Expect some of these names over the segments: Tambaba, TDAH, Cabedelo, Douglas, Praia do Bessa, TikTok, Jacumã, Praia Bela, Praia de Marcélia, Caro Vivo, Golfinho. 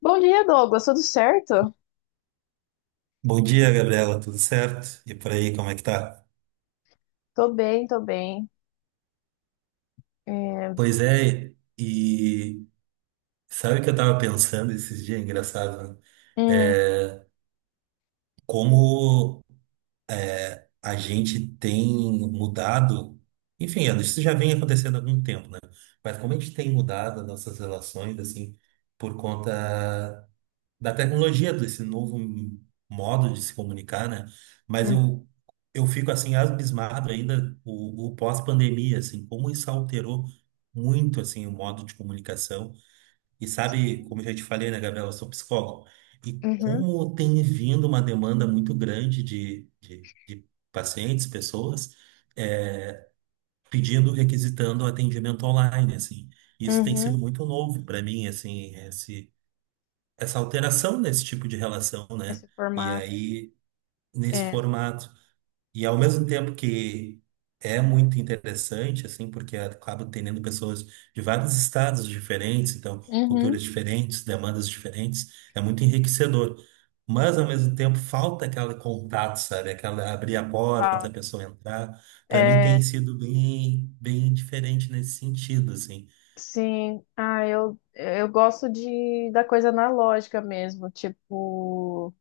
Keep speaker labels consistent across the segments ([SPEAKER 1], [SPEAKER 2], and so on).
[SPEAKER 1] Bom dia, Douglas. Tudo certo?
[SPEAKER 2] Bom dia, Gabriela. Tudo certo? E por aí, como é que tá?
[SPEAKER 1] Tô bem, tô bem. É,
[SPEAKER 2] Pois é, e sabe o que eu tava pensando esses dias? Engraçado, né?
[SPEAKER 1] hum,
[SPEAKER 2] É como a gente tem mudado. Enfim, isso já vem acontecendo há algum tempo, né? Mas como a gente tem mudado as nossas relações, assim, por conta da tecnologia, desse novo modo de se comunicar, né? Mas
[SPEAKER 1] hum,
[SPEAKER 2] eu, eu fico assim abismado ainda o pós-pandemia, assim, como isso alterou muito assim o modo de comunicação. E sabe, como eu já te falei, né, Gabriela, eu sou psicólogo. E
[SPEAKER 1] uhum,
[SPEAKER 2] como tem vindo uma demanda muito grande de pacientes, pessoas, eh, pedindo, requisitando atendimento online, assim. Isso tem sido
[SPEAKER 1] uhum.
[SPEAKER 2] muito novo para mim, assim, essa alteração nesse tipo de relação, né?
[SPEAKER 1] Esse
[SPEAKER 2] E
[SPEAKER 1] formato.
[SPEAKER 2] aí, nesse
[SPEAKER 1] É.
[SPEAKER 2] formato. E ao mesmo tempo que é muito interessante, assim, porque acaba tendo pessoas de vários estados diferentes, então,
[SPEAKER 1] Uhum.
[SPEAKER 2] culturas diferentes, demandas diferentes, é muito enriquecedor. Mas, ao mesmo tempo, falta aquele contato, sabe? Aquela abrir a porta, a
[SPEAKER 1] Fala.
[SPEAKER 2] pessoa entrar. Para mim, tem
[SPEAKER 1] É,
[SPEAKER 2] sido bem, bem diferente nesse sentido, assim.
[SPEAKER 1] sim. Ah, eu gosto de da coisa analógica mesmo. Tipo,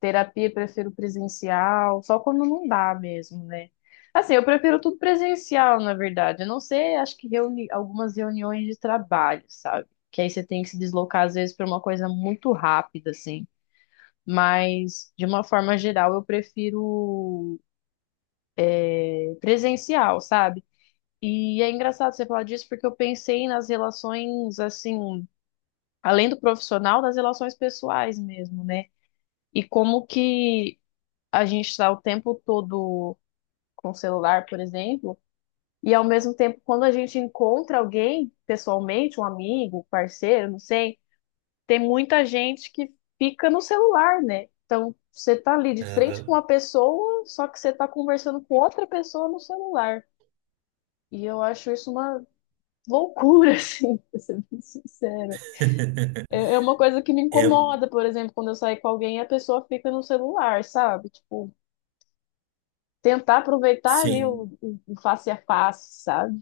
[SPEAKER 1] terapia prefiro presencial, só quando não dá mesmo, né? Assim, eu prefiro tudo presencial, na verdade. Eu não sei, acho que reuni algumas reuniões de trabalho, sabe? Que aí você tem que se deslocar às vezes para uma coisa muito rápida, assim. Mas de uma forma geral, eu prefiro presencial, sabe? E é engraçado você falar disso porque eu pensei nas relações assim, além do profissional, das relações pessoais mesmo, né? E como que a gente está o tempo todo com o celular, por exemplo, e ao mesmo tempo, quando a gente encontra alguém pessoalmente, um amigo, um parceiro, não sei, tem muita gente que fica no celular, né? Então, você tá ali de frente com
[SPEAKER 2] Aham.
[SPEAKER 1] uma pessoa, só que você tá conversando com outra pessoa no celular. E eu acho isso uma loucura, assim, pra ser bem sincera. É uma coisa que me
[SPEAKER 2] É,
[SPEAKER 1] incomoda, por exemplo, quando eu saio com alguém e a pessoa fica no celular, sabe? Tipo, tentar aproveitar ali o,
[SPEAKER 2] sim.
[SPEAKER 1] o- o face a face, sabe?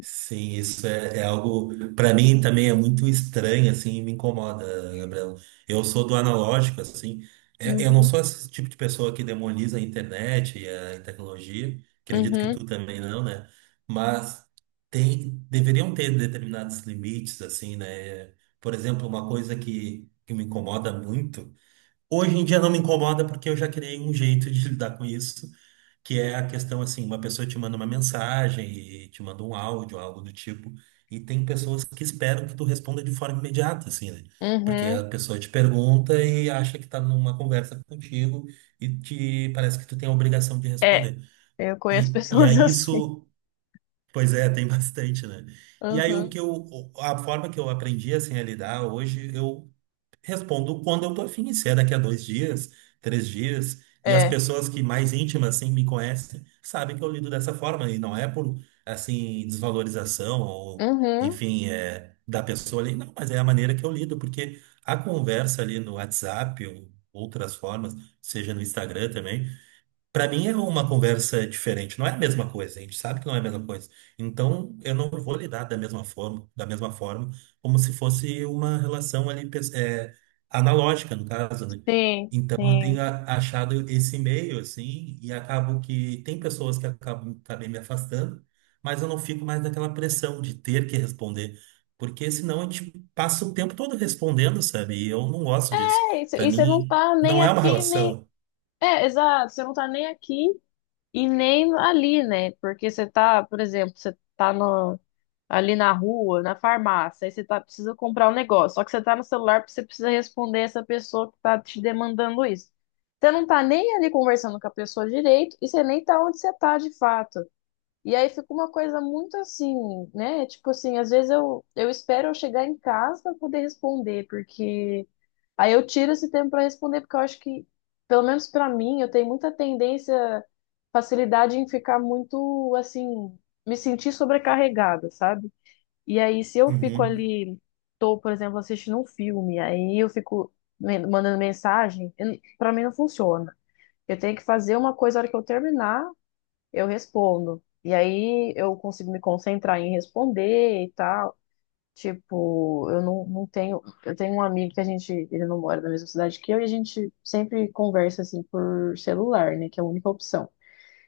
[SPEAKER 2] Sim, isso é, é algo para mim também é muito estranho assim, e me incomoda, Gabriel. Eu sou do analógico assim. Eu não
[SPEAKER 1] Uhum.
[SPEAKER 2] sou esse tipo de pessoa que demoniza a internet e a tecnologia. Acredito que
[SPEAKER 1] Uhum,
[SPEAKER 2] tu também não, né? Mas tem, deveriam ter determinados limites assim, né? Por exemplo, uma coisa que me incomoda muito. Hoje em dia não me incomoda porque eu já criei um jeito de lidar com isso, que é a questão assim, uma pessoa te manda uma mensagem e te manda um áudio, algo do tipo, e tem pessoas que esperam que tu responda de forma imediata, assim, né? Porque a
[SPEAKER 1] uhum.
[SPEAKER 2] pessoa te pergunta e acha que tá numa conversa contigo e te parece que tu tem a obrigação de
[SPEAKER 1] É,
[SPEAKER 2] responder.
[SPEAKER 1] eu conheço
[SPEAKER 2] E
[SPEAKER 1] pessoas
[SPEAKER 2] aí
[SPEAKER 1] assim.
[SPEAKER 2] isso, pois é, tem bastante, né? E aí
[SPEAKER 1] Uhum,
[SPEAKER 2] a forma que eu aprendi assim a lidar hoje, eu respondo quando eu tô afim, se é daqui a dois dias, três dias, e as
[SPEAKER 1] é.
[SPEAKER 2] pessoas que mais íntimas, assim, me conhecem, sabem que eu lido dessa forma, e não é por, assim, desvalorização ou,
[SPEAKER 1] Uhum,
[SPEAKER 2] enfim, da pessoa ali, não, mas é a maneira que eu lido, porque a conversa ali no WhatsApp ou outras formas, seja no Instagram também, pra mim é uma conversa diferente, não é a mesma coisa, a gente sabe que não é a mesma coisa. Então eu não vou lidar da mesma forma, como se fosse uma relação ali analógica, no caso, né?
[SPEAKER 1] sim,
[SPEAKER 2] Então eu
[SPEAKER 1] sim.
[SPEAKER 2] achado esse meio assim e acabo que tem pessoas que acabam, acabei me afastando, mas eu não fico mais naquela pressão de ter que responder, porque senão a gente passa o tempo todo respondendo, sabe? E eu não gosto disso.
[SPEAKER 1] É isso,
[SPEAKER 2] Pra
[SPEAKER 1] e você não
[SPEAKER 2] mim
[SPEAKER 1] tá nem
[SPEAKER 2] não é uma
[SPEAKER 1] aqui, nem.
[SPEAKER 2] relação.
[SPEAKER 1] É, exato, você não tá nem aqui e nem ali, né? Porque você tá, por exemplo, você tá no, ali na rua, na farmácia, aí você tá, precisa comprar um negócio. Só que você tá no celular porque você precisa responder essa pessoa que tá te demandando isso. Você não tá nem ali conversando com a pessoa direito e você nem tá onde você tá de fato. E aí fica uma coisa muito assim, né? Tipo assim, às vezes eu espero eu chegar em casa para poder responder, porque aí eu tiro esse tempo para responder, porque eu acho que, pelo menos para mim, eu tenho muita tendência, facilidade em ficar muito assim, me sentir sobrecarregada, sabe? E aí se eu fico
[SPEAKER 2] Uhum.
[SPEAKER 1] ali, tô, por exemplo, assistindo um filme, aí eu fico mandando mensagem, para mim não funciona. Eu tenho que fazer uma coisa na hora que eu terminar eu respondo. E aí eu consigo me concentrar em responder e tal. Tipo, eu não tenho. Eu tenho um amigo que a gente. Ele não mora na mesma cidade que eu e a gente sempre conversa assim por celular, né? Que é a única opção.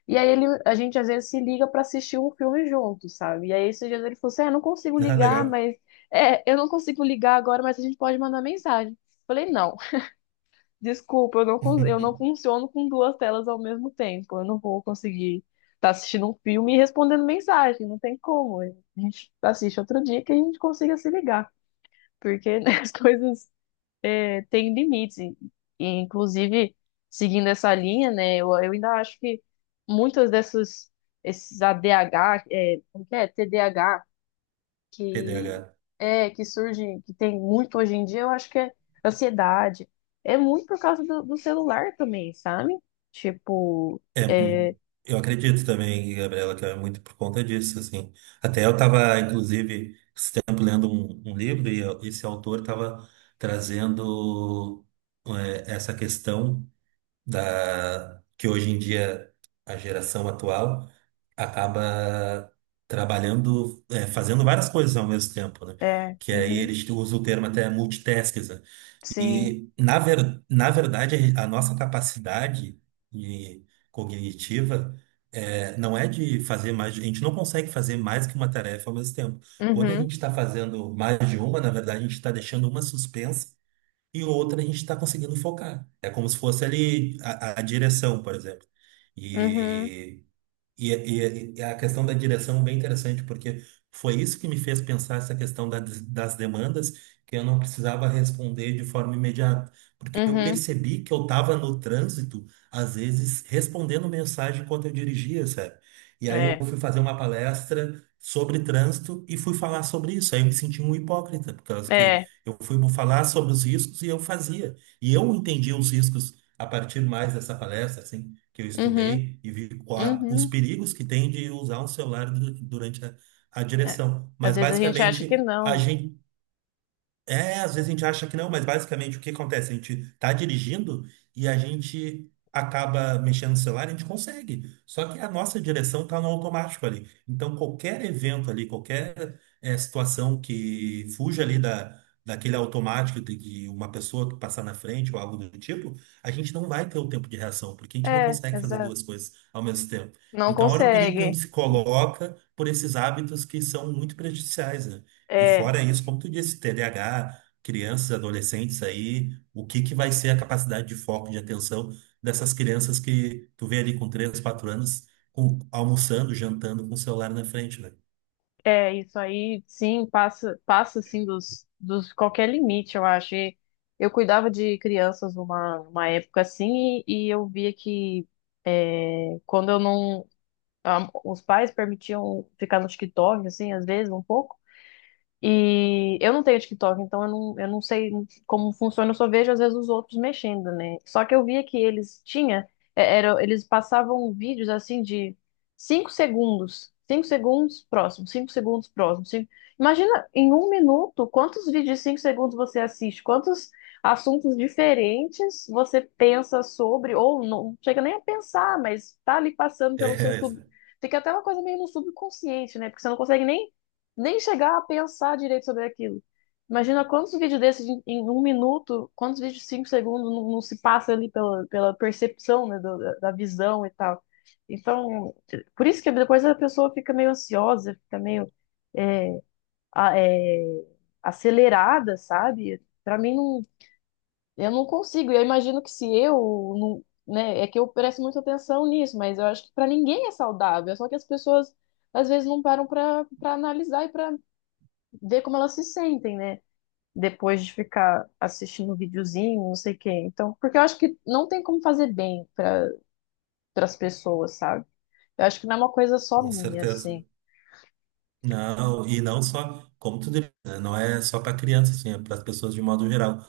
[SPEAKER 1] E aí ele, a gente às vezes se liga pra assistir um filme junto, sabe? E aí esses dias ele falou assim: é, não consigo
[SPEAKER 2] Ah,
[SPEAKER 1] ligar,
[SPEAKER 2] legal.
[SPEAKER 1] mas. É, eu não consigo ligar agora, mas a gente pode mandar mensagem. Falei, não. Desculpa, eu não funciono com duas telas ao mesmo tempo. Eu não vou conseguir estar assistindo um filme e respondendo mensagem. Não tem como. A gente assiste outro dia que a gente consiga se ligar. Porque né, as coisas têm limites. E, inclusive, seguindo essa linha, né, eu ainda acho que muitas dessas, esses ADH, como que é? TDAH, que
[SPEAKER 2] TDAH.
[SPEAKER 1] é que surge, que tem muito hoje em dia, eu acho que é ansiedade. É muito por causa do celular também, sabe? Tipo,
[SPEAKER 2] É,
[SPEAKER 1] é,
[SPEAKER 2] mu- eu acredito também, Gabriela, que é muito por conta disso, assim. Até eu estava, inclusive, esse tempo lendo um livro e esse autor estava trazendo essa questão da que hoje em dia a geração atual acaba trabalhando, fazendo várias coisas ao mesmo tempo, né?
[SPEAKER 1] é,
[SPEAKER 2] Que aí
[SPEAKER 1] uhum,
[SPEAKER 2] eles usam o termo até multitasking, né?
[SPEAKER 1] sim,
[SPEAKER 2] E na verdade a nossa capacidade de- cognitiva não é de fazer mais, a gente não consegue fazer mais que uma tarefa ao mesmo tempo. Quando a
[SPEAKER 1] uhum,
[SPEAKER 2] gente está fazendo mais de uma, na verdade a gente está deixando uma suspensa e outra a gente está conseguindo focar. É como se fosse ali a direção, por exemplo.
[SPEAKER 1] uhum,
[SPEAKER 2] E, e a questão da direção é bem interessante, porque foi isso que me fez pensar essa questão das demandas, que eu não precisava responder de forma imediata, porque eu
[SPEAKER 1] uhum,
[SPEAKER 2] percebi que eu estava no trânsito, às vezes, respondendo mensagem enquanto eu dirigia, sabe? E aí eu
[SPEAKER 1] é,
[SPEAKER 2] fui fazer uma palestra sobre trânsito e fui falar sobre isso. Aí eu me senti um hipócrita, por causa que
[SPEAKER 1] é,
[SPEAKER 2] eu fui falar sobre os riscos e eu fazia. E eu entendi os riscos a partir mais dessa palestra, assim, que eu
[SPEAKER 1] uhum,
[SPEAKER 2] estudei e vi os
[SPEAKER 1] uhum,
[SPEAKER 2] perigos que tem de usar um celular durante a
[SPEAKER 1] é.
[SPEAKER 2] direção.
[SPEAKER 1] Às
[SPEAKER 2] Mas
[SPEAKER 1] vezes a gente acha que
[SPEAKER 2] basicamente a
[SPEAKER 1] não,
[SPEAKER 2] gente é, às vezes a gente acha que não, mas basicamente o que acontece? A gente tá dirigindo e a gente acaba mexendo no celular, a gente consegue. Só que a nossa direção tá no automático ali. Então qualquer evento ali, qualquer situação que fuja ali daquele automático, de que uma pessoa passar na frente ou algo do tipo, a gente não vai ter o tempo de reação, porque a gente não
[SPEAKER 1] né? É,
[SPEAKER 2] consegue fazer
[SPEAKER 1] exato.
[SPEAKER 2] duas coisas ao mesmo tempo.
[SPEAKER 1] Não
[SPEAKER 2] Então, olha o perigo que a
[SPEAKER 1] consegue.
[SPEAKER 2] gente se coloca por esses hábitos que são muito prejudiciais, né? E
[SPEAKER 1] É.
[SPEAKER 2] fora isso, como tu disse, TDAH, crianças, adolescentes aí, o que que vai ser a capacidade de foco, de atenção dessas crianças que tu vê ali com 3, 4 anos, com, almoçando, jantando com o celular na frente, né?
[SPEAKER 1] É, isso aí, sim, passa assim dos qualquer limite, eu acho. E eu cuidava de crianças numa época assim e eu via que quando eu não, os pais permitiam ficar no TikTok, assim, às vezes um pouco. E eu não tenho TikTok, então eu não sei como funciona, eu só vejo às vezes os outros mexendo, né? Só que eu via que eles tinha, eles passavam vídeos assim de 5 segundos, 5 segundos próximo, 5 segundos próximo. Imagina em um minuto quantos vídeos de 5 segundos você assiste, quantos assuntos diferentes você pensa sobre, ou não chega nem a pensar, mas tá ali passando pelo seu
[SPEAKER 2] É,
[SPEAKER 1] sub. Fica até uma coisa meio no subconsciente, né? Porque você não consegue nem chegar a pensar direito sobre aquilo. Imagina quantos vídeos desses em um minuto, quantos vídeos de 5 segundos não se passa ali pela percepção, né, da visão e tal. Então, por isso que depois a pessoa fica meio ansiosa, fica meio é, a- é, acelerada, sabe? Pra mim, não, eu não consigo. Eu imagino que se eu, não, né, é que eu presto muita atenção nisso, mas eu acho que pra ninguém é saudável. É. Só que as pessoas às vezes não param pra analisar e pra ver como elas se sentem, né? Depois de ficar assistindo um videozinho, não sei o quê. Então, porque eu acho que não tem como fazer bem para as pessoas, sabe? Eu acho que não é uma coisa só
[SPEAKER 2] com
[SPEAKER 1] minha,
[SPEAKER 2] certeza.
[SPEAKER 1] assim.
[SPEAKER 2] Não, e não só, como tu disse, né, não é só para crianças, assim, é para as pessoas de modo geral.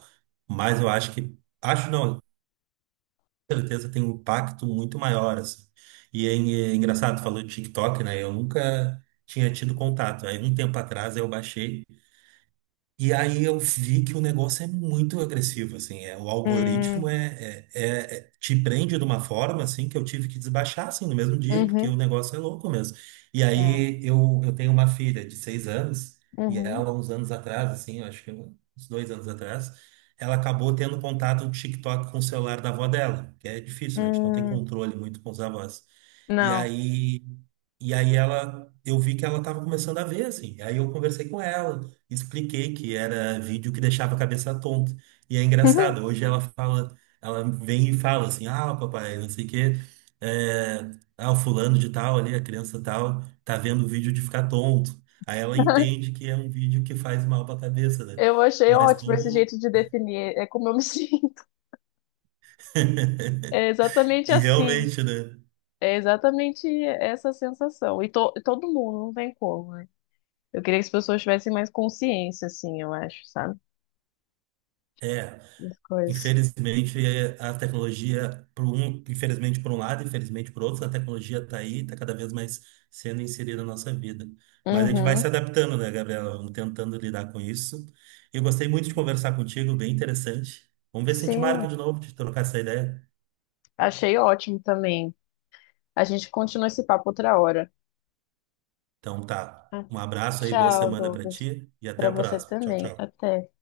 [SPEAKER 2] Mas eu acho que, acho não, certeza tem um impacto muito maior, assim. E é engraçado, falou de TikTok, né? Eu nunca tinha tido contato. Aí um tempo atrás eu baixei. E aí eu vi que o negócio é muito agressivo, assim, é, o algoritmo
[SPEAKER 1] Hum,
[SPEAKER 2] te prende de uma forma, assim, que eu tive que desbaixar, assim, no mesmo dia, porque o
[SPEAKER 1] uhum,
[SPEAKER 2] negócio é louco mesmo. E
[SPEAKER 1] é,
[SPEAKER 2] aí eu, eu tenho uma filha de 6 anos, e
[SPEAKER 1] uhum,
[SPEAKER 2] ela, uns anos atrás, assim, eu acho que uns 2 anos atrás, ela acabou tendo contato do TikTok com o celular da avó dela, que é difícil, né? A gente não tem
[SPEAKER 1] hum,
[SPEAKER 2] controle muito com os avós. E
[SPEAKER 1] não.
[SPEAKER 2] aí, e aí ela, eu vi que ela estava começando a ver, assim, aí eu conversei com ela, expliquei que era vídeo que deixava a cabeça tonta. E é engraçado, hoje ela fala, ela vem e fala assim, ah, papai, não sei o quê, é, ah, o fulano de tal ali, a criança tal, tá vendo o vídeo de ficar tonto. Aí ela entende que é um vídeo que faz mal pra cabeça, né?
[SPEAKER 1] Eu achei
[SPEAKER 2] Mas
[SPEAKER 1] ótimo esse
[SPEAKER 2] como...
[SPEAKER 1] jeito de definir, é como eu me sinto. É exatamente
[SPEAKER 2] E
[SPEAKER 1] assim.
[SPEAKER 2] realmente, né?
[SPEAKER 1] É exatamente essa sensação. E todo mundo, não tem como, né? Eu queria que as pessoas tivessem mais consciência, assim, eu acho, sabe?
[SPEAKER 2] É,
[SPEAKER 1] Das coisas.
[SPEAKER 2] infelizmente, a tecnologia, por um, infelizmente por um lado, infelizmente por outro, a tecnologia está aí, está cada vez mais sendo inserida na nossa vida. Mas a gente vai se
[SPEAKER 1] Uhum,
[SPEAKER 2] adaptando, né, Gabriela? Vamos tentando lidar com isso. Eu gostei muito de conversar contigo, bem interessante. Vamos ver se a gente marca
[SPEAKER 1] sim,
[SPEAKER 2] de novo, de trocar essa ideia.
[SPEAKER 1] achei ótimo também. A gente continua esse papo outra hora.
[SPEAKER 2] Então tá,
[SPEAKER 1] Ah,
[SPEAKER 2] um abraço aí, boa
[SPEAKER 1] tchau,
[SPEAKER 2] semana para
[SPEAKER 1] Douglas.
[SPEAKER 2] ti e até
[SPEAKER 1] Para
[SPEAKER 2] a
[SPEAKER 1] você
[SPEAKER 2] próxima. Tchau,
[SPEAKER 1] também.
[SPEAKER 2] tchau.
[SPEAKER 1] Até.